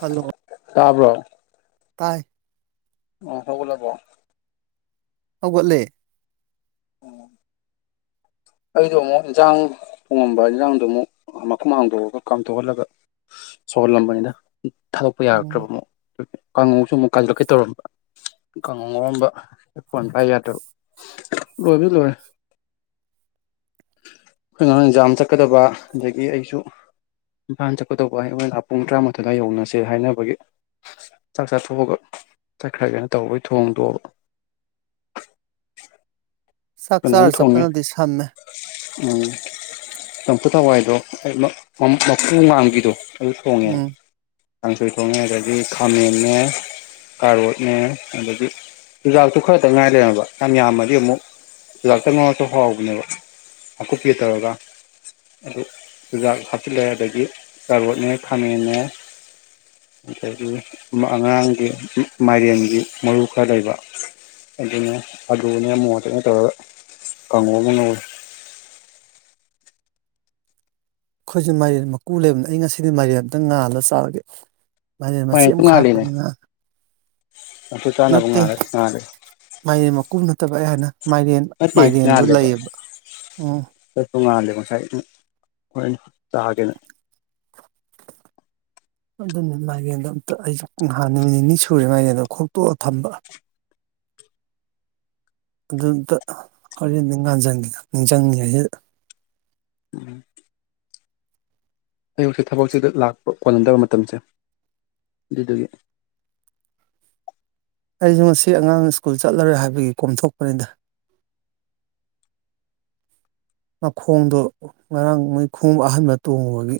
hello ꯇꯥꯔꯕ ꯇꯥꯏ ꯑꯣ ꯍꯣꯏꯧꯕ ꯂꯕꯣ ꯍꯧꯒꯠꯂꯦ ꯎꯝ ꯑꯩꯗꯣ ꯑꯃꯨꯛ ꯏꯟꯁꯥꯡ ꯊꯣꯡꯉꯝꯕ ꯏꯟꯖꯥꯡꯗꯣ ꯑꯃꯨꯛ ꯃꯈꯨꯝ ꯍꯥꯡꯗꯣꯛꯑꯒ ꯀꯥꯝꯊꯣꯛꯍꯜꯂꯒ ꯁꯧꯍꯜꯂꯝꯕꯅꯤꯅ ꯊꯥꯗꯣꯛꯄ ꯌꯥꯔꯛꯇ꯭ꯔꯕ ꯎꯝ ꯃꯛ ꯀꯥꯡꯉꯧꯁꯨ ꯑꯃꯨꯛ ꯀꯥꯏꯗꯀꯩ ꯇꯧꯔꯝꯕ ꯀꯥꯡꯉꯧ ꯉꯥꯎꯔꯝꯕ ꯐꯣꯟ ꯀꯥꯏ ꯌꯥꯗ꯭ꯔꯕ ꯂꯣꯏꯕ ꯂꯣꯏꯔꯦ ꯑꯩꯈꯩꯅ ꯑꯦꯟꯖꯥꯝ ꯆꯠꯀꯗꯕ ꯑꯗꯒꯤ ꯑꯩꯁꯨ ꯏꯝꯐꯥꯜ ꯆꯠꯀꯗꯧꯕ ꯑꯩꯣꯏ ꯑꯣꯏꯅ ꯄꯨꯡ ꯇꯔꯥꯃꯥꯊꯣꯏꯗ ꯌꯧꯅꯁꯦ ꯍꯥꯏꯅꯕꯒꯤ ꯆꯥꯛ ꯆꯥꯊꯣꯛꯑꯒ ꯆꯠꯈ꯭ꯔꯒꯦꯅ ꯇꯧꯕꯒꯤ ꯊꯣꯡꯗꯣꯑꯕ ꯆꯥꯛ ꯑꯗꯨꯅ ꯆꯥꯔ ꯊꯣꯉꯦ ꯆꯠꯄꯅꯗꯤ ꯁꯝꯃꯦ ꯎꯝꯝ ꯊꯋꯥꯏꯗꯣ ꯃꯨ ꯃꯥꯡꯈꯤꯗꯣ ꯑꯗꯨꯄꯣꯉ ꯎꯝ ꯀꯥꯡꯁꯣꯏ ꯊꯣꯡꯉꯦ ꯑꯗꯒꯤ ꯈꯥꯃꯦꯟꯦ ꯀꯥꯔꯔꯣꯠꯅꯦ ꯑꯗꯒꯤ ꯆꯨꯖꯥꯛꯇꯨ ꯈꯔꯗꯪ ꯉꯥꯏ ꯂꯩꯔꯕ ꯌꯥꯝ ꯌꯥꯝꯃꯗꯤ ꯑꯃꯨꯛ ꯆꯨꯖꯥꯛꯇ ꯉꯁꯨ ꯍꯥꯎꯕꯅꯦꯕ ꯑꯀꯨꯞꯄꯤꯦ ꯇꯧꯔꯒ ꯑꯗꯨ ꯆꯨꯖꯥꯛ ꯍꯥꯞꯆꯤꯜꯂꯑꯦ ꯑꯗꯒꯤ ꯆꯥꯔꯣꯠꯅꯦ ꯈꯥꯃꯦꯟꯅꯦ ꯑꯗꯒꯤ ꯑꯉꯥꯡꯒꯤ ꯃꯥꯏꯔꯦꯟꯒꯤ ꯃꯔꯨ ꯈꯔ ꯂꯩꯕ ꯑꯗꯨꯅꯦ ꯑꯗꯣꯅꯦ ꯑꯃ ꯃꯣꯠꯇꯅꯦ ꯑ ꯀꯥꯡꯪꯕ ꯉ ꯅ ꯑꯩꯈꯣꯏꯁꯦ ꯃꯥꯏꯔꯦꯟ ꯃꯀꯨ ꯂꯩꯕꯅ ꯑꯩ ꯉꯁꯤꯗꯤ ꯃꯥꯏꯔꯦꯟ ꯑꯝꯇꯪ ꯉꯥꯜꯂꯒ ꯆꯥꯔꯒꯦ ꯃꯥꯏꯔꯦꯟ ꯃꯆꯦꯠ ꯃꯥꯏꯔꯦꯟꯁꯨ ꯑꯃ ꯉꯥꯜꯂꯤꯅꯦ ꯈꯥꯛꯄꯅꯤꯅ ꯆꯝꯐꯨꯠ ꯆꯥꯅꯕ ꯅꯠꯇꯦ ꯉꯥꯜꯂꯦ ꯉꯥꯜꯂꯦ ꯃꯥꯏꯔꯦꯟ ꯃꯀꯨꯝ ꯅꯠꯇꯦ ꯇꯕꯛꯑ ꯍꯥꯏꯅ ꯃꯥꯏꯔꯦꯟ ꯅꯠꯇꯦ ꯃꯥꯏꯔꯦꯟꯗꯨꯣ ꯂꯩꯌꯦꯕ ꯎꯝ ꯇꯣꯉꯥꯜꯂꯦ ꯉꯁꯥꯏ ꯍꯣꯔ ꯇꯥꯒꯦꯅ ꯑꯗꯨꯅꯦ ꯃꯥꯏꯒꯦꯟꯗꯣ ꯑꯝꯇ ꯑꯩꯁ ꯅꯥꯟ ꯅꯨꯃꯤꯠ ꯅꯤꯅꯤ ꯁꯨꯔꯦ ꯃꯥꯏꯒꯦꯟꯗꯣ ꯈꯣꯛꯇꯣꯛꯑ ꯊꯝꯕ ꯑꯗꯨꯗ ꯍꯣꯔꯦꯟ ꯅꯤꯡ ꯉꯥꯟꯉ ꯅꯤꯡꯁꯤꯡꯉꯤ ꯎꯝ ꯑꯌꯨꯁꯦ ꯊꯕꯛꯁꯤꯗ ꯂꯥꯛꯄ ꯀꯣꯜꯂꯝꯟꯗꯕ ꯃꯇꯝꯁꯦ ꯑꯗꯨꯗꯒꯤ ꯑꯩꯁꯨ ꯉꯁꯤ ꯑꯉꯥꯡ ꯁ꯭ꯀꯨꯜ ꯆꯠꯂꯔꯣꯏ ꯍꯥꯏꯕꯒꯤ ꯀꯣꯝꯊꯣꯛꯄꯅꯤꯗ ꯃꯈꯣꯡꯗꯣ ꯉꯔꯥꯡ ꯃꯣꯏ ꯈꯣꯡꯎꯞ ꯑꯍꯟꯕ ꯇꯣꯡꯉꯨꯕꯒꯤ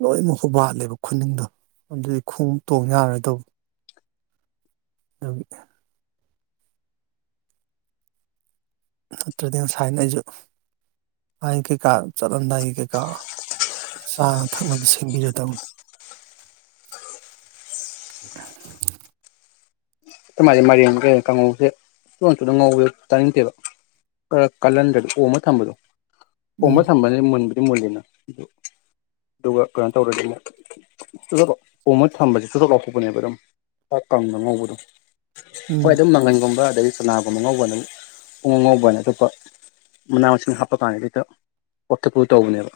ꯂꯣꯏꯃꯛ ꯍꯨꯕꯥꯠꯂꯦꯕ ꯈꯨꯅꯤꯡꯗꯣ ꯑꯗꯨꯗꯤ ꯈꯣꯡꯎꯞ ꯇꯣꯡ ꯌꯥꯔꯣꯏꯗꯧꯕ ꯑꯗꯨꯒꯤ ꯅꯠꯇ꯭ꯔꯗꯤ ꯉꯁꯥꯏꯅ ꯑꯩꯁꯨ ꯍꯥꯏꯅ ꯀꯩꯀꯥ ꯆꯠꯂꯝꯗꯥꯏꯒꯤ ꯀꯩꯀꯥ ꯆꯥꯅ ꯊꯛꯅꯕ ꯁꯦꯝꯕꯤꯔꯗꯕꯅꯤ ꯑꯗꯨꯃꯥꯏꯅ ꯃꯥꯏꯦꯟ ꯀꯩ ꯀꯥꯡꯉꯧꯁꯦ ꯆꯨꯅ ꯆꯨꯅ ꯉꯧꯕ ꯆꯥꯅꯤꯡꯗꯦꯕ ꯈꯔ ꯀꯥꯍꯟꯗ꯭ꯔꯗꯤ ꯑꯣꯃ ꯊꯝꯕꯗꯣ ꯑꯣꯃꯥ ꯎꯝ ꯁꯝꯃꯅꯦꯕ ꯑꯗꯨꯝ ꯃꯨꯜꯂꯤꯦꯅ ꯑꯗꯨ ꯑꯗꯨꯒ ꯀꯩꯅꯣ ꯇꯧꯔꯗꯤꯅꯦ ꯆꯨꯊꯣꯛ ꯄꯣꯝꯃ ꯊꯝꯕꯁꯦ ꯆꯨꯊꯣꯛ ꯂꯥꯎꯊꯣꯛꯄꯅꯦꯕ ꯑꯗꯨꯝ ꯆꯥꯛ ꯀꯪꯅ ꯉꯧꯕꯗꯣ ꯍꯣꯏ ꯎꯝ ꯑꯗꯨꯝ ꯃꯪꯒꯟꯒꯨꯝꯕ ꯑꯗꯗꯒꯤ ꯁꯅꯥꯒꯨꯝꯝ ꯑ ꯉꯧꯕꯅ ꯄꯨꯡ ꯑ ꯉꯧꯕꯅ ꯑꯇꯣꯞꯄ ꯃꯅꯥ ꯃꯁꯤꯡ ꯍꯥꯞꯄ ꯀꯥꯟꯗꯩꯦꯛꯇ ꯄꯣꯊꯄ ꯇꯧꯕꯅꯦꯕ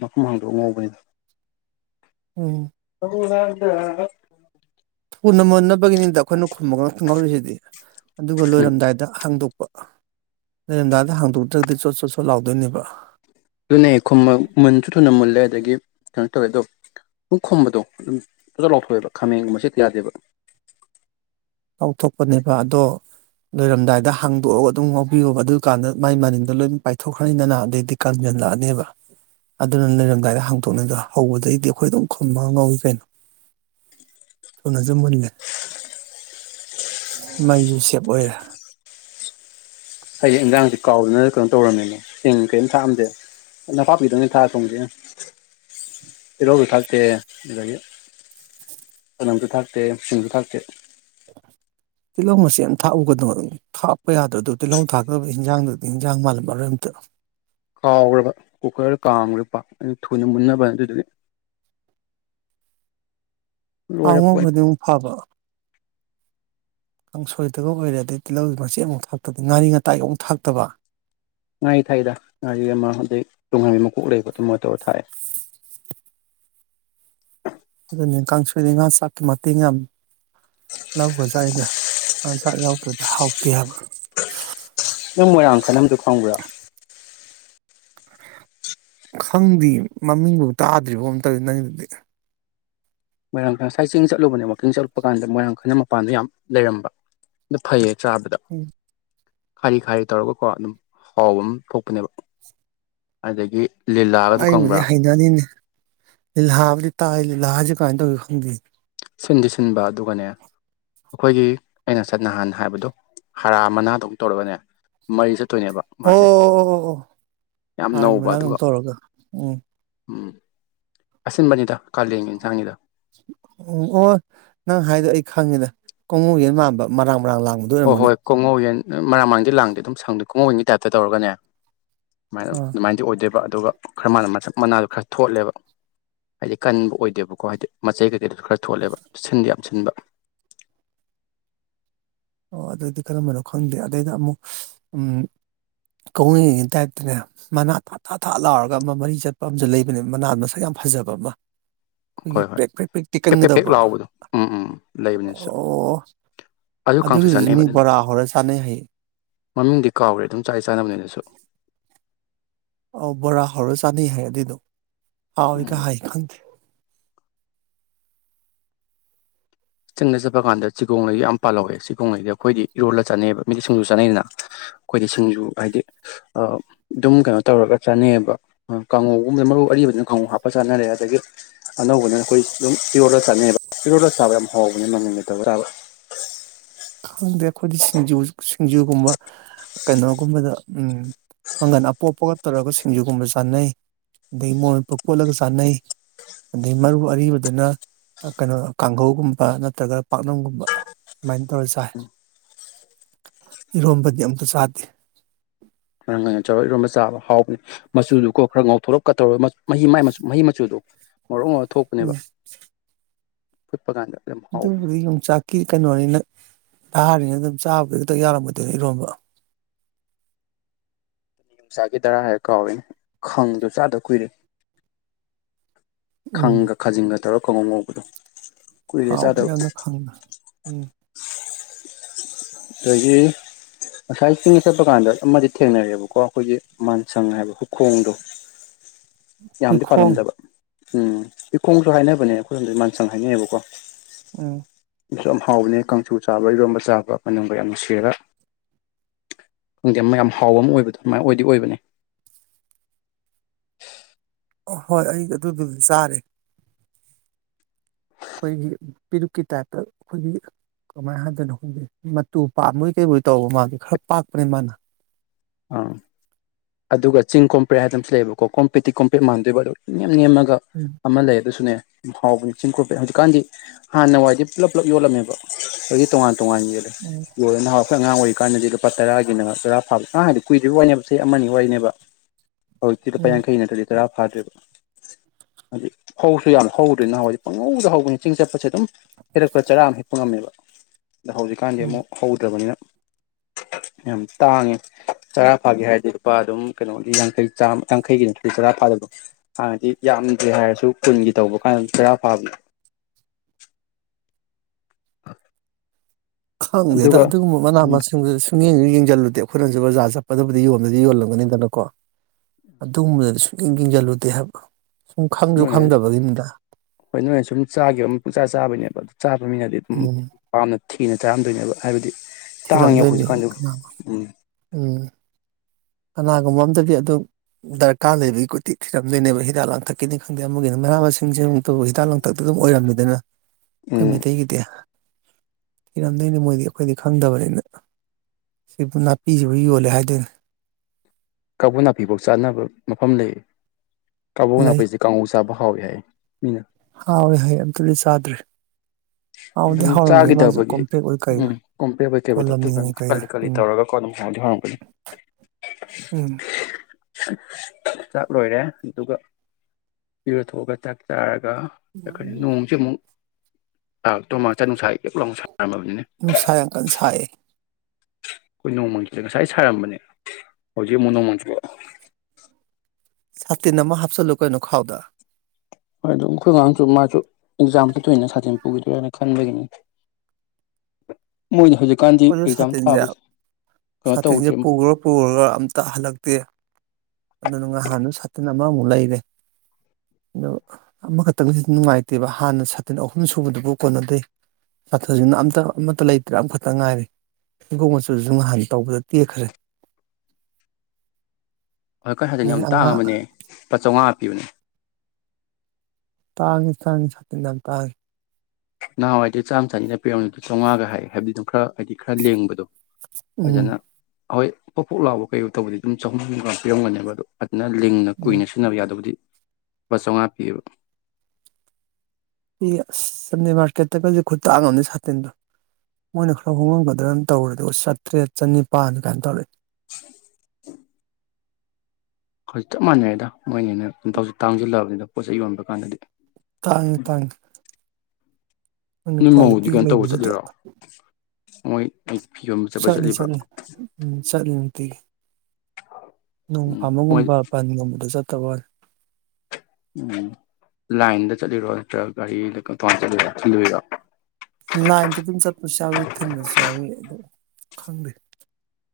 ꯃꯐꯝ ꯍꯥꯡꯗꯣꯛꯑ ꯉꯧꯕꯅꯤꯅ ꯎꯝ ꯍ ꯂꯗ ꯅ ꯃ ꯅꯕꯒꯤꯅꯤ ꯑꯈꯣꯏꯅ ꯃ ꯊ ꯑ ꯑꯗꯨꯒ ꯂꯣꯏꯔꯝꯗꯥꯏꯗ ꯍꯥꯡꯗꯣꯛꯄ ꯂꯩꯔꯝꯗꯥꯗ ꯍꯥꯡꯗꯣꯛꯇ꯭ꯔꯒꯗꯤ ꯆꯣꯠ ꯆꯣꯠ ꯆꯣꯠ ꯂꯥꯎꯗꯣꯏꯅꯦꯕ ꯑꯗꯨꯅꯦ ꯑꯩꯈꯃꯛ ꯃꯨꯟꯁꯨ ꯊꯨꯅ ꯃꯨꯜꯂꯦ ꯑꯗꯒꯤ ꯇꯧꯋꯦ ꯑꯗꯣ ꯄꯨꯡ ꯈꯣꯝꯕꯗꯣ ꯑꯗꯨꯝ ꯐꯖꯅ ꯂꯥꯎꯊꯣꯛꯑꯦꯕ ꯈꯥꯃꯦꯟꯒꯨꯝꯕ ꯁꯦꯛꯇ ꯌꯥꯗꯦꯕ ꯉꯥꯎꯊꯣꯛꯄꯅꯦꯕ ꯑꯗꯣ ꯂꯣꯏꯔꯝꯗꯥꯏꯗ ꯍꯥꯡꯗꯣꯛꯑꯒ ꯑꯗꯨꯝ ꯉꯥꯎꯤꯌꯣꯕ ꯑꯗꯨꯀꯥꯟꯗ ꯃꯥꯏ ꯃꯅꯤꯡꯗ ꯂꯣꯏ ꯄꯥꯏꯊꯣꯛꯈ꯭ꯔꯅꯤꯗꯅ ꯑꯗꯩꯗꯤ ꯀꯟꯖꯜꯂꯛꯑꯅꯦꯕ ꯑꯗꯨꯅ ꯂꯣꯏꯔꯝꯗꯥꯏꯗ ꯍꯥꯡꯗꯣꯛꯅꯕꯗꯣ ꯍꯧꯕꯗꯒꯤꯩꯗꯤ ꯑꯩꯈꯣꯏ ꯑꯗꯨꯝ ꯈꯨꯝꯕ ꯉꯥꯎꯏ ꯀꯩꯅꯣ ꯊꯨꯅꯁꯨ ꯃꯨꯜꯂꯦ ꯃꯥꯏꯨꯁꯤꯌꯥꯄꯦ ꯍꯡ ꯏꯟꯖꯥꯡꯁꯦ ꯀꯥꯎꯗꯅ ꯀꯩꯅꯣ ꯇꯧꯔꯝꯃꯦꯅ ꯆꯦꯡ ꯀꯔꯤꯝ ꯊꯥꯛꯑꯝꯗꯦ ꯅꯄꯥꯛꯄꯤꯈꯤꯇꯪꯗꯤ ꯊꯥꯛ ꯈꯗꯤꯦ ꯇꯤꯔꯧꯁꯨ ꯊꯥꯛꯇꯦ ꯑꯗꯨꯗꯒꯤ ꯄꯅꯝꯁꯨ ꯊꯥꯛꯇꯦ ꯁꯤꯡꯁꯨ ꯊꯥꯛꯇꯦ ꯇꯤꯜꯍꯧ ꯃꯆꯦ ꯑꯃ ꯊꯥꯛꯎꯒꯗꯝ ꯑꯗꯨꯝ ꯊꯥꯛꯞꯄ ꯌꯥꯗ꯭ꯔꯣ ꯑꯗꯨ ꯇꯤꯜꯍꯧ ꯊꯥꯛꯇꯗꯕ ꯍꯤꯟꯖꯥꯡꯗꯨꯗꯤ ꯍꯤꯟꯖꯥꯡ ꯃꯥꯜꯂꯤ ꯃꯔꯣꯏ ꯑꯝꯇ ꯀꯥꯎꯈ꯭ꯔꯕ ꯀꯨꯀꯔ ꯀꯈ꯭ꯔ ꯄ ꯑꯗꯨ ꯊꯨꯅ ꯃꯨꯟꯅꯕꯅꯦ ꯑꯗꯨꯗꯒꯤ ꯑꯛ ꯂꯣꯏꯔꯕ ꯄꯣꯠꯅꯤ ꯈꯨꯗꯤꯡꯃꯛ ꯐꯕ ꯀꯥꯡ ꯁꯣꯏꯗꯕ ꯑꯣꯏꯔꯦ ꯑꯗꯩ ꯇꯤꯜꯍꯧꯁꯦ ꯃꯆꯦꯠ ꯑꯃꯨꯛ ꯊꯥꯛꯇꯕꯗꯤ ꯉꯥꯔꯤ ꯉꯥꯇꯥꯏꯒꯤ ꯑꯃꯨꯛ ꯊꯥꯛꯇꯕ ꯉꯥꯔꯤ ꯊꯥꯏꯗ ꯉꯥꯔꯤ ꯑꯃ ꯍꯧꯖꯤꯛ ꯇꯣꯉꯥꯟꯕ ꯃꯀꯣꯛ ꯂꯩꯕꯣ ꯇ ꯃꯣ ꯇꯧ ꯊꯥꯏ ꯑꯗꯨꯅꯤ ꯀꯥꯡꯁꯣꯏꯅꯤ ꯉꯥ ꯆꯥꯛꯀꯤ ꯃꯇꯦꯡ ꯌꯥꯝ ꯂꯧꯧꯕꯖꯥ ꯑꯅ ꯉꯥ ꯆꯥꯛ ꯌꯥꯎꯗ꯭ꯔꯗꯤ ꯍꯥꯎꯇꯦ ꯍꯥꯏꯕ ꯃꯈꯜ ꯑꯃꯁꯗꯨ ꯐꯪꯕ꯭ꯔꯥ ꯈꯪꯗꯦ ꯃꯃꯤꯡꯐꯧ ꯇꯥꯗ꯭ꯔꯤꯕ ꯑꯝꯇꯧꯗꯤ ꯅꯪꯗꯨꯗꯤ ꯃꯣꯏꯔꯥꯡꯈꯥꯡ ꯉꯁꯥꯏ ꯆꯤꯡ ꯆꯠꯂꯨꯕꯅꯦ ꯋꯥꯛꯀꯤꯡ ꯆꯠꯂꯨꯄ ꯀꯥꯟꯗ ꯃꯣꯏꯔꯥꯡꯈꯪꯅ ꯃꯄꯥꯟꯗ ꯌꯥꯝ ꯂꯩꯔꯝꯕ ꯑꯗꯨ ꯐꯩꯌꯦ ꯆꯥꯕꯗ ꯈꯥꯔꯤ ꯈꯥꯔꯤ ꯇꯧꯔꯒꯀꯣ ꯑꯗꯨꯝ ꯍꯥꯎꯕ ꯑꯃ ꯊꯣꯛꯄꯅꯦꯕ ꯑꯗꯒꯤ ꯂꯤꯂꯥꯒꯗꯣ ꯑꯩꯕꯨ ꯈꯪꯕ꯭ꯔꯥ ꯍꯥꯏꯅꯅꯤꯅꯦ ꯂꯤꯜꯍꯥꯕꯗꯤ ꯇꯥ ꯂꯤꯜꯂꯥ ꯖ ꯀꯥꯏꯗ ꯐꯪꯗ ꯁꯤꯟꯗꯤ ꯁꯤꯟꯕ ꯑꯗꯨꯒꯅꯦ ꯑꯩꯈꯣꯏꯒꯤ ꯑꯩꯅ ꯆꯠꯅꯍꯥꯟ ꯍꯥꯏꯕꯗ ꯍꯥꯔꯥ ꯃꯅꯥꯗꯧ ꯇꯧꯔꯒꯅꯦ ꯃꯔꯤ ꯆꯠ ꯑꯣ ꯑꯣ ꯌꯥꯝ ꯍꯒꯤ ꯃ ꯅꯧꯕ ꯑꯗꯨꯝ ꯑꯗꯨꯒ ꯇꯧꯔꯒ ꯎꯝ ꯎꯝ ꯑꯁꯤꯟꯕꯅꯤꯗ ꯀꯥꯂꯦꯟꯒꯤ ꯏꯟꯁꯥꯡꯅꯤꯗ ꯎꯝ ꯑꯣ ꯅꯪ ꯍꯥꯏꯗꯣ ꯑꯩ ꯈꯪꯉꯤꯗ ꯀꯣꯉꯨꯒꯤꯅ ꯃꯥꯟꯕ ꯃꯔꯥ ꯍꯣꯏ ꯍꯣꯏ ꯀꯣꯡꯍꯧ ꯌꯦꯟ ꯃꯔꯥ ꯃꯔꯥꯡꯗꯤ ꯂꯥꯡꯗꯦ ꯑꯗꯨꯝ ꯁꯪꯗ ꯀꯣꯍꯣꯟꯒꯤ ꯇꯥꯏꯞꯇ ꯇꯧꯔꯒꯅꯦ ꯁꯃꯥꯏꯅ ꯑꯥ ꯑꯗꯨꯃꯥꯏꯗꯤ ꯑꯣꯏꯗꯣꯏꯕ ꯑꯗꯨꯒ ꯈꯔ ꯃꯥꯅꯁ ꯃꯅꯥꯗꯣ ꯈꯔ ꯊꯣꯠꯂꯦꯕ ꯍꯥꯏꯗꯤ ꯀꯟꯕ ꯑꯣꯏꯗꯦꯕꯀꯣ ꯍꯥꯏꯗꯤ ꯃꯆꯩ ꯀꯩꯀꯩꯗꯁꯨ ꯈꯔ ꯊꯣꯠꯂꯦꯕ ꯁꯤꯟꯗꯤ ꯌꯥꯝ ꯁꯤꯟꯕ ꯑꯣ ꯑꯗꯨꯗꯤ ꯀꯔꯝꯕꯅꯣ ꯈꯪꯗꯦ ꯑꯗꯩꯗ ꯑꯃꯨꯛ ꯀꯧꯉꯉꯩꯩ ꯇꯥꯏꯞꯇꯅꯦ ꯃꯅꯥ ꯊꯥ ꯊꯥ ꯊꯥ ꯂꯥꯎꯔꯒ ꯑꯃ ꯃꯔꯤ ꯆꯠꯄ ꯑꯃꯁꯨ ꯂꯩꯕꯅꯦ ꯃꯅꯥ ꯃꯁꯛ ꯌꯥꯝ ꯐꯖꯕ ꯑꯃ ꯑꯩꯈꯣꯏꯒꯤ ꯍꯣꯏ ꯍꯣꯏ ꯄ꯭ꯔꯦꯛ ꯄ꯭ꯔꯦꯛ ꯄ꯭ꯔꯦꯛ ꯄꯦ ꯄꯦꯄꯦꯛ ꯇꯦꯛꯀꯟꯒꯗꯕ ꯂꯥꯛꯕꯗꯣ ꯎꯝ ꯎꯝ ꯂꯩꯕꯅꯤ ꯁꯨꯝ ꯑꯣ ꯑꯗꯨ ꯀꯥꯡꯁꯣꯏ ꯑꯗꯨꯒꯤꯗꯨꯁꯨ ꯆꯥꯅꯩꯕ ꯃꯤ ꯑꯗꯨꯅ ꯕꯣꯔꯥ ꯍꯧꯔ ꯆꯥꯟꯅꯩ ꯍꯌꯦ ꯃꯃꯤꯡꯗꯤ ꯀꯥꯎꯈ꯭ꯔꯦ ꯑꯗꯨꯝ ꯆꯥꯏ ꯆꯦ ꯑꯣ ꯣꯔ ꯍꯔ ꯆꯅꯤ ꯍꯥꯏꯦ ꯂꯤꯗꯨ ꯑꯥꯎ ꯎꯝ ꯀ ꯍꯥꯏ ꯏ ꯈꯟꯗ ꯆꯤꯡꯗ ꯆꯠꯄ ꯀꯥꯟꯗ ꯆꯤꯒꯣꯡꯡꯂꯩꯗꯤ ꯌꯥꯝ ꯄꯥꯜꯍꯧꯋꯦ ꯆꯤꯒꯣꯡꯉꯩꯗꯤ ꯑꯩꯈꯣꯏꯗꯤ ꯏꯔꯣꯜꯂ ꯆꯥꯅꯩꯑꯕ ꯃꯤꯗꯤ ꯁꯤꯡꯖꯨ ꯆꯥꯅꯩꯗꯅ ꯑꯩꯈꯣꯏꯗꯤ ꯁꯤꯡꯖꯨ ꯍꯥꯏꯗꯤ ꯑꯗꯨꯝ ꯀꯩꯅꯣ ꯇꯧꯔꯒ ꯆꯥꯅꯩꯑꯕ ꯀꯥꯡꯉꯨꯒꯨꯝꯕꯗ ꯃꯔꯨ ꯑꯔꯤꯕꯗꯨꯅ ꯀꯥꯡꯉꯨ ꯍꯥꯞꯄ ꯆꯥꯅꯔꯦ ꯑꯗꯒꯤ ꯑꯅꯧꯕꯅ ꯑꯩꯈꯣꯏ ꯑꯗꯨꯝ ꯏꯔꯣꯜꯒ ꯆꯥꯅꯩꯑꯕ ꯏꯔꯣꯜꯂ ꯆꯥꯕꯗ ꯌꯥꯝ ꯍꯥꯎꯕꯅꯤ ꯃꯉꯝ ꯂꯩꯗꯕ꯭ꯔꯥꯕ ꯗꯤ ꯑꯩꯈꯣꯏꯗꯤ ꯁꯤꯡꯖꯨ ꯁꯤꯡꯖꯨꯒꯨꯝꯕ ꯀꯩꯅꯣꯒꯨꯝꯕꯗ ꯎ ꯃꯪꯒꯟ ꯑꯄꯣꯞꯄꯒ ꯇꯧꯔꯒ ꯁꯤꯡꯖꯨꯒꯨꯝꯕ ꯆꯥꯅꯩ ꯑꯗꯗꯒꯤ ꯃꯣꯔꯄ ꯀꯣꯠꯂꯒ ꯆꯥꯅꯩ ꯑꯗꯩ ꯃꯔꯨ ꯑꯔꯤꯕꯗꯨꯅ ꯀꯩꯅꯣ ꯀꯥꯡꯈꯧꯒꯨꯝꯕ ꯅꯠꯇ꯭ꯔꯒ ꯄꯥꯛꯅꯝꯒꯨꯝꯕ ꯑꯗꯨꯃꯥꯏꯅ ꯇꯧꯔ ꯏꯔꯣꯝꯕꯗꯤ ꯑꯝꯇ ꯆꯥꯗꯦ ꯅꯪ ꯉꯩꯅ ꯆꯔꯣꯏ ꯏꯔꯣꯟꯝꯕ ꯆꯥꯕ ꯍꯥꯎꯕꯅꯦ ꯃꯆꯨꯗꯨꯀꯣ ꯈꯔ ꯉꯥꯎꯊꯣꯔꯛꯀ ꯇꯧꯔꯒꯤ ꯃꯍꯤ ꯃꯆꯨꯗꯣ ꯃꯔꯣꯛ ꯃꯔ ꯎꯝ ꯊꯣꯛꯄꯅꯦꯕ ꯐꯨꯠꯄ ꯀꯥꯟꯗ ꯌꯥꯝ ꯍꯥꯎꯕꯅꯦ ꯑꯗꯨꯕꯨꯗꯤ ꯌꯣꯡꯆꯥꯛꯀꯤ ꯀꯩꯅꯣꯅꯤꯅ ꯅꯍꯥꯔꯤꯅ ꯑꯗꯨꯝ ꯆꯥꯕꯗꯨꯩ ꯇ ꯌꯥꯎꯔꯝꯃꯗꯣꯏꯅꯦ ꯏꯔꯣꯟꯝꯕ ꯅꯨꯡꯁꯥꯒꯤ ꯇꯔꯥ ꯍꯥꯏꯔ ꯀꯥꯎꯏꯤ ꯈꯪꯗ ꯆꯥꯗ ꯀꯨꯏꯔꯦ ꯎꯝ ꯈꯪꯒ ꯈꯥꯖꯤꯡꯒ ꯇꯧꯔ ꯀꯡꯍꯧ ꯉꯧꯕꯗꯣ ꯀꯨꯏꯔꯦ ꯍꯥꯎꯕꯅ ꯆꯥꯗꯕ ꯑꯝꯅ ꯈꯪꯕ ꯎꯝ ꯑꯗꯒꯤ ꯉꯁꯥꯏ ꯆꯤꯡ ꯆꯠꯄ ꯀꯥꯟꯗ ꯑꯃꯗꯤ ꯊꯦꯡꯅꯔꯑꯕꯀꯣ ꯑꯩꯈꯣꯏꯒꯤ ꯃꯟꯁꯪ ꯍꯥꯏꯕ ꯎꯈꯣꯡꯗꯣ ꯌꯥꯝꯗꯤ ꯍꯨꯏꯈꯣꯡ ꯄꯥꯜꯂꯝꯗꯕ ꯎꯝ ꯍꯨꯏꯈꯣꯡꯁꯨ ꯍꯥꯏꯅꯕꯅꯦ ꯑꯩꯈꯣꯏ ꯔꯣꯝꯗꯗꯤ ꯃꯥꯟꯁꯪ ꯍꯥꯏꯅꯩꯌꯦꯕꯀꯣ ꯎꯝ ꯁꯨ ꯌꯥꯝ ꯍꯥꯎꯕꯅꯦ ꯀꯥꯡꯁꯨꯨ ꯆꯥꯕ ꯏꯔꯣꯟꯕ ꯆꯥꯕ ꯃꯅꯨꯡꯗꯒ ꯌꯥꯝ ꯅꯨꯡꯁꯤꯔ ꯈꯪꯗꯦ ꯑꯃ ꯌꯥꯝ ꯍꯥꯎꯕ ꯑꯃ ꯑꯣꯏꯕꯗꯣ ꯑꯗꯨꯃꯥꯏ ꯑꯣꯏꯗꯤ ꯑꯣꯏꯕꯅꯦ ꯑ ꯍꯣꯏ ꯑꯩ ꯑꯗꯨꯗꯨꯗꯤ ꯆꯥꯔꯦ ꯑꯩꯈꯣꯏꯒꯤ ꯄꯦꯔꯨꯛꯀꯤ ꯇꯥꯏꯞꯇ ꯑꯩꯈꯣꯏꯒꯤ ꯀꯃꯥꯏꯅ ꯍꯥꯏꯗꯣꯏꯅꯣ ꯈꯗꯦ ꯃꯇꯨ ꯄꯥ ꯃꯣꯏ ꯀꯩ ꯃꯣꯏ ꯇꯧꯕ ꯃꯥꯒꯤ ꯈꯔ ꯄꯥꯛꯄꯅꯦ ꯃꯥꯅ ꯑꯥ ꯑꯗꯨꯒ ꯆꯤꯡ ꯀꯣꯝꯄꯦꯠ ꯍꯥꯏꯗꯅ ꯑꯃꯁꯁꯨ ꯂꯩꯌꯦꯕꯀꯣ ꯀꯣꯝꯄꯦꯇꯤ ꯀꯣꯝꯄꯦꯠ ꯃꯥꯟꯗꯣꯏꯕ ꯑꯗꯣ ꯌꯥꯝ ꯅꯦꯝꯃꯒ ꯎꯝ ꯑꯃ ꯂꯩ ꯑꯗꯨꯁꯨꯅꯦ ꯎ ꯍꯥꯎꯕꯅꯤ ꯆꯤꯡ ꯀꯨꯞꯄ ꯍꯧꯖꯤꯛꯀꯥꯟꯗꯤ ꯍꯥꯟꯅꯋꯥꯏꯗꯤ ꯄꯨꯂꯞ ꯄꯨꯂꯞ ꯌꯣꯜꯂꯝꯃꯦꯕ ꯍꯧꯖꯤꯛꯇꯤ ꯇꯣꯉꯥꯟ ꯇꯣꯡꯉꯥꯟ ꯌꯦꯜꯂꯦ ꯎꯝ [inaudible] ꯑꯩꯈꯣꯏ ꯑꯉꯥꯡ ꯑꯣꯏꯔꯤꯀꯥꯟꯗꯗꯤ ꯂꯨꯄꯥ ꯇꯔꯥꯒꯤꯅ ꯇꯔꯥ ꯐꯥꯕꯦ ꯑ ꯍꯥꯏꯗꯤ ꯀꯨꯏꯗ꯭ꯔꯤꯕ ꯋꯥꯏꯅꯦꯕꯁ ꯑꯃꯅꯤ ꯋꯥꯏꯅꯦꯕ ꯍꯧ ꯎꯝ ꯊꯔꯄꯥꯡꯈ ꯍꯅꯦ ꯇꯦ ꯇꯔꯥ ꯐꯥꯗ꯭ꯔꯦꯕ ꯍꯥꯏꯗꯤ ꯐꯧꯁꯨ ꯌꯥꯝ ꯍꯧꯗ꯭ꯔꯦ ꯅꯍꯥꯟꯋꯥꯖꯤ ꯄꯪꯉꯧꯗ ꯍꯧꯕꯅꯤ ꯆꯤꯡ ꯆꯠꯄ ꯆꯠ ꯑꯗꯨ ꯆꯤꯔꯛꯋꯆꯔ ꯑꯍ ꯍꯞꯨꯡꯉꯃꯕ ꯑꯗ ꯍꯧꯖꯤꯛꯀꯥꯟꯗꯤ ꯎꯝ ꯑꯃꯨꯛ ꯍꯧꯗ꯭ꯔꯕꯅꯤꯅ ꯌꯥꯝ ꯇꯥꯡꯉꯦ ꯆꯔꯥ ꯐꯥꯒꯦ ꯍꯥꯏꯔꯗꯤ ꯂꯨꯄꯥ ꯑꯗꯨꯝ ꯀꯩꯅꯣꯅꯤ ꯌꯥꯡꯈꯩ ꯌꯥꯡꯈꯩꯒꯤ ꯅꯠꯇꯦ ꯆꯔꯥ ꯐꯥꯗꯕ ꯍꯥꯟꯅꯗꯤ ꯌꯥꯝꯗ꯭ꯔꯦ ꯍꯥꯏꯔꯁꯨ ꯀꯨꯟꯒꯤ ꯇꯧꯕ ꯀꯥꯟꯗ ꯆꯔꯥ ꯐꯥꯕꯅꯤ ꯑ ꯈꯪꯗꯦꯗ ꯑꯗꯨꯒꯨꯝꯕ ꯃꯅꯥ ꯃꯁꯤꯡꯗꯨꯁꯨ ꯁꯨꯡ ꯌꯦꯡꯁꯨ ꯌꯦꯡꯁꯤꯜꯂꯨꯗꯦ ꯑꯩꯈꯣꯏꯅꯁꯨ ꯑꯣꯖꯥ ꯆꯠꯄꯗꯕꯨꯗꯤ ꯌꯣꯟꯗꯗꯤ ꯌꯣꯜꯂꯝꯒꯅꯤꯗꯅꯀꯣ ꯑꯗꯨꯒꯨꯝꯕꯗꯗꯤ ꯁꯨꯡꯌꯦꯡ ꯌꯦꯡꯁꯤꯜꯂꯨꯗꯦ ꯍꯥꯏꯕ ꯁꯨꯝ ꯈꯪꯁꯨ ꯅꯣꯏꯅ ꯈꯪꯗꯕꯒꯤꯅꯤꯗ ꯍꯣꯏ ꯅꯣꯏꯅ ꯁꯨꯝ ꯆꯥꯈꯤꯕ ꯄꯛꯆꯥꯥ ꯆꯥꯕꯅꯦꯕ ꯍ ꯆꯥꯕ ꯃꯤꯅꯗꯤ ꯑꯗꯨꯝ ꯎꯝ ꯌꯥꯝ ꯄꯥꯝꯅ ꯊꯤꯅ ꯆꯥꯔꯝꯗꯣꯏꯅꯦꯕ ꯍꯥꯏꯕꯗꯤ ꯇꯥꯡꯉꯦ ꯊꯤꯔꯝꯗꯣꯏꯅꯤ ꯍꯧꯖꯤꯛꯀꯥꯟꯗꯤ ꯀꯅꯥꯅꯣ ꯎꯝ ꯎꯝ ꯀꯅꯥꯒꯨꯝꯕ ꯑꯝꯗꯗꯤ ꯑꯗꯨꯝ ꯗꯔꯀꯥꯔ ꯂꯩꯕꯒꯤ ꯀꯠꯇꯤ ꯊꯤꯔꯝꯗꯣꯏꯅꯦꯕ ꯍꯤꯗꯥꯛ ꯂꯥꯡꯊꯛꯀꯤꯅꯤ ꯈꯪꯗꯦ ꯑꯃꯒꯤ ꯃꯅꯥ ꯃꯁꯤꯡꯁꯤꯃꯛꯇꯕꯨ ꯍꯤꯗꯥꯛ ꯂꯥꯡꯊꯛꯇ ꯑꯗꯨꯝ ꯑꯣꯏꯔꯝꯃꯤꯗꯅ ꯎꯝ ꯑꯩꯈꯣꯏꯃꯤꯇꯩ ꯀꯗꯌꯥ ꯏꯤꯔꯝꯗꯣꯏꯅꯤ ꯃꯣꯏꯗꯤ ꯑꯩꯈꯣꯏꯗꯤ ꯈꯪꯗꯕꯅꯤꯅ ꯁꯤꯕꯨ ꯅꯥꯄꯤꯁꯤꯕꯨ ꯌꯣꯜꯂꯦ ꯍꯥꯏꯗꯣꯏꯅꯦ ꯀꯥꯡꯕꯨ ꯅꯥꯄꯤꯤꯐꯧ ꯆꯥꯅꯕ ꯃꯐꯝ ꯂꯩ ꯀꯥꯎꯕꯨꯒꯅ ꯐꯩꯁꯤ ꯀ ꯀꯥꯡꯁꯦ ꯆꯥꯕ ꯍꯥꯎꯋ ꯌꯥꯏ ꯃꯤꯅ ꯍꯣꯏ ꯍꯣꯏ ꯑꯝꯇꯗꯤ ꯆꯥꯗ꯭ꯔꯦ ꯑꯗꯨꯝ ꯆꯥꯈꯤꯗꯕꯒꯤ ꯀꯣꯝꯄ꯭ꯔꯦꯛ ꯑꯣꯏ ꯀꯩ ꯎꯝ ꯑꯣꯏ ꯀꯣꯄꯦꯕ ꯀꯦꯕꯗ ꯀꯣꯂꯝꯅꯤ ꯑꯗꯨꯝ ꯑꯣꯏ ꯀꯩ ꯈꯜꯂꯤ ꯑꯣꯏ ꯈꯜꯂꯤ ꯎꯝ ꯇꯧꯔꯒꯀꯣ ꯑꯗꯨꯝ ꯍꯣꯡꯗꯤ ꯍꯔꯝꯒꯅꯤ ꯎꯝ ꯆꯥꯛ ꯂꯣꯏꯔꯦ ꯑꯗꯨꯒ ꯄꯤꯔꯊꯣꯛꯑꯒ ꯆꯥꯛ ꯆꯥꯔꯒ ꯑꯩꯈꯣꯏꯅ ꯅꯣꯡꯁꯤꯦ ꯑꯃꯨꯛ ꯇꯣꯃꯉ ꯆꯥ ꯅꯨꯡꯁꯥꯏ ꯀꯞꯂꯥꯎꯅꯨꯡꯁꯥꯏ ꯅꯨꯡꯁꯥꯏꯡ ꯀꯜ ꯁꯥꯏ ꯑꯩꯈꯣꯏ ꯅꯣꯡꯃꯪ ꯆꯗ ꯉꯁꯥꯏ ꯁꯥꯔꯝꯕꯅꯦ ꯍꯧꯖꯤꯛ ꯑꯃꯨꯛ ꯅꯣꯡꯃꯪ ꯆ ꯁꯥꯇꯤꯟꯅꯃ ꯍꯥꯞꯆꯜꯂꯨ ꯀꯣꯏꯅꯣ ꯈꯥꯎꯗ ꯍꯣꯏ ꯑꯗꯨ ꯑꯩꯈꯣꯏ ꯑꯥꯡꯁꯨ ꯃꯥꯁꯨ ꯑꯦꯛꯖꯥꯝ ꯇꯅ ꯁꯥꯈꯤꯗꯣꯏꯅ ꯈꯟꯕꯒꯤꯅꯤ ꯃꯣꯏ ꯍꯧ ꯑꯩꯈꯣꯏꯅ ꯁꯥꯇꯤꯟꯁꯦ ꯀꯩꯅꯣ ꯁꯥꯇꯤꯟꯁꯦ ꯇꯧꯗ꯭ꯔꯦ ꯄꯨꯈꯔ ꯄꯨꯔꯒ ꯑꯝꯇ ꯍꯜꯂꯛꯇꯦ ꯑꯗꯨꯅ ꯉꯍꯥꯟꯅ ꯁꯥꯇꯤꯟ ꯁꯥ ꯑꯃꯃꯨꯛ ꯂꯩꯔꯦ ꯑ ꯑꯃꯈꯛꯇꯪꯁꯤ ꯅꯨꯡꯉꯥꯏꯇꯦꯕ ꯍꯥꯟꯅ ꯁꯥꯇꯤꯟ ꯑꯍꯨꯝ ꯁꯨꯕꯗꯨꯕꯨ ꯀꯣꯟꯅꯗꯦ ꯁꯥꯇ꯭ꯔꯁꯤꯅ ꯑꯝꯇ ꯑꯃꯠꯇ ꯂꯩꯇ꯭ꯔꯦꯈ ꯇ ꯉꯥꯏꯔꯦ ꯑꯗꯨꯒꯣ ꯃꯆꯨꯁꯨ ꯉꯍꯥꯟ ꯇꯧꯕꯗ ꯇꯦꯛꯈ꯭ꯔꯦ ꯍ ꯀ ꯍꯥꯏꯗꯅ ꯑꯗꯒꯤ ꯌꯥꯝ ꯑꯉꯥꯡ ꯇꯥꯡꯕꯅꯦ ꯂꯄꯥ ꯆꯥꯝꯃꯉꯥ ꯄꯕꯅꯦ ꯇꯥꯡꯒꯤ ꯇꯥꯡ ꯁꯇ ꯇꯒꯤ ꯅꯍꯥꯟꯋꯥꯏꯗ ꯆꯥꯝꯃ ꯆꯥꯅꯤꯅ ꯄꯔꯝꯅꯤꯗ ꯆꯥꯝꯃꯉꯥꯒ ꯍꯥꯏꯕꯗꯤ ꯑꯗꯨꯝ ꯈꯔ ꯍꯥꯏꯗꯤ ꯈꯔ ꯂꯦꯡꯕꯗꯣ ꯎꯝ ꯑꯣꯖꯅ ꯍꯣꯏ ꯄꯣꯄꯣꯛ ꯂꯥꯎꯕ ꯀꯩꯣ ꯇꯧꯕꯗꯤ ꯑꯗꯨꯝ ꯆꯍꯨꯝꯨꯝꯒ ꯄꯤꯔꯝꯒꯅꯦꯕ ꯑꯗꯣ ꯅ ꯂꯤꯡꯅ ꯎꯝ ꯀꯨꯏꯅ ꯁꯤꯖꯤꯟꯅꯕ ꯌꯥꯗꯕꯨꯗꯤ ꯋꯥ ꯆꯉꯥꯞꯄꯤꯤꯕ ꯑꯦ ꯑꯁ ꯆꯟꯗ ꯃꯥꯔꯀꯦꯠꯇ ꯀꯁꯨꯦ ꯈꯨꯇꯥꯛꯉꯅꯤ ꯁꯥꯇꯤꯟꯗꯣ ꯃꯣꯏꯅ ꯈꯔ ꯍꯣꯡꯉꯝꯒꯗ꯭ꯔꯅ ꯇꯧꯔꯦ ꯑꯗꯨꯒ ꯆꯥꯇ꯭ꯔꯦꯠ ꯆꯅꯤꯄꯥꯟꯅꯤ ꯀꯥꯏꯅ ꯇꯧꯔꯛꯏ ꯍꯧꯖꯤꯛ ꯆꯞ ꯃꯥꯟꯅꯩꯗ ꯃꯣꯏꯅꯤꯅ ꯁꯇꯧꯁꯤ ꯇꯥꯡꯁꯤꯜꯂꯕꯅꯤꯅ ꯄꯣꯠ ꯆꯩ ꯌꯣꯟꯕ ꯀꯥꯟꯗꯗꯤ ꯇꯥꯡꯉ ꯇꯥꯡꯉꯤ ꯅꯣꯏ ꯀ꯭ꯋꯥꯂꯤꯇꯤ ꯂꯩꯕꯁꯤꯗ ꯍꯣꯏ ꯆꯠꯂꯤ ꯆꯠꯂꯤ ꯎꯝ ꯆꯠꯂꯤ [unintelligible] ꯅꯣꯡ ꯎꯝ ꯃꯣꯏ ꯄꯥꯝꯕꯒꯨꯝꯕ ꯕꯟꯒꯨꯝꯕꯗ ꯆꯠꯄ ꯀꯋꯥꯔ ꯎꯝ ꯂꯥꯏꯟꯗ ꯆꯠꯂꯤꯔꯣ ꯅꯠꯇ꯭ꯔ ꯒꯥꯔꯤꯗ [unintelligible] ꯆꯠꯂꯨꯏꯔꯣ ꯊꯤꯜꯂꯨꯏꯔꯣ ꯂꯥꯏꯟꯗ ꯑꯗꯨꯝ ꯆꯠꯄꯁꯨ ꯌꯥꯎꯋꯤ ꯊꯤꯟꯕꯁꯨ ꯌꯥꯎꯋꯤ ꯑꯗꯨꯝ ꯈꯪꯗꯦ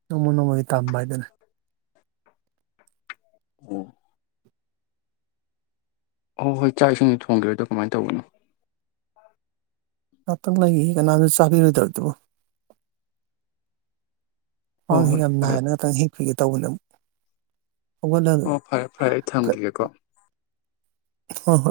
ꯅꯣꯡꯃ ꯅꯣꯡꯃꯒꯤ ꯇꯝꯕ ꯍꯥꯏꯗꯨꯅ ꯎꯝ ꯍꯣꯏ ꯍꯣꯏ ꯆꯥꯛ ꯏꯁꯤꯡꯗꯤ ꯊꯣꯡꯒꯤꯔꯣꯏꯗ꯭ꯔꯣ ꯀꯃꯥꯏ ꯇꯧꯕꯅꯣ ꯉꯥꯛꯇꯪ ꯂꯩꯒꯦ ꯀꯅꯥꯝꯁꯨ ꯆꯥꯕꯤꯔꯣꯏꯗꯕꯗ ꯍꯣꯏ ꯈ꯭ꯋꯥꯡꯁꯤ ꯍꯣꯏ ꯌꯥꯝ ꯐꯔꯦ ꯅꯥꯏꯅ ꯉꯥꯛꯇꯪ ꯍꯤꯞꯈꯤꯒꯦ ꯇꯧꯕꯗꯨꯛ ꯑꯣ ꯐꯔꯦ ꯐꯔꯦ ꯑꯩ ꯍꯣꯏ ꯊꯝꯒꯥꯒꯦꯀꯣ ꯍꯣꯏ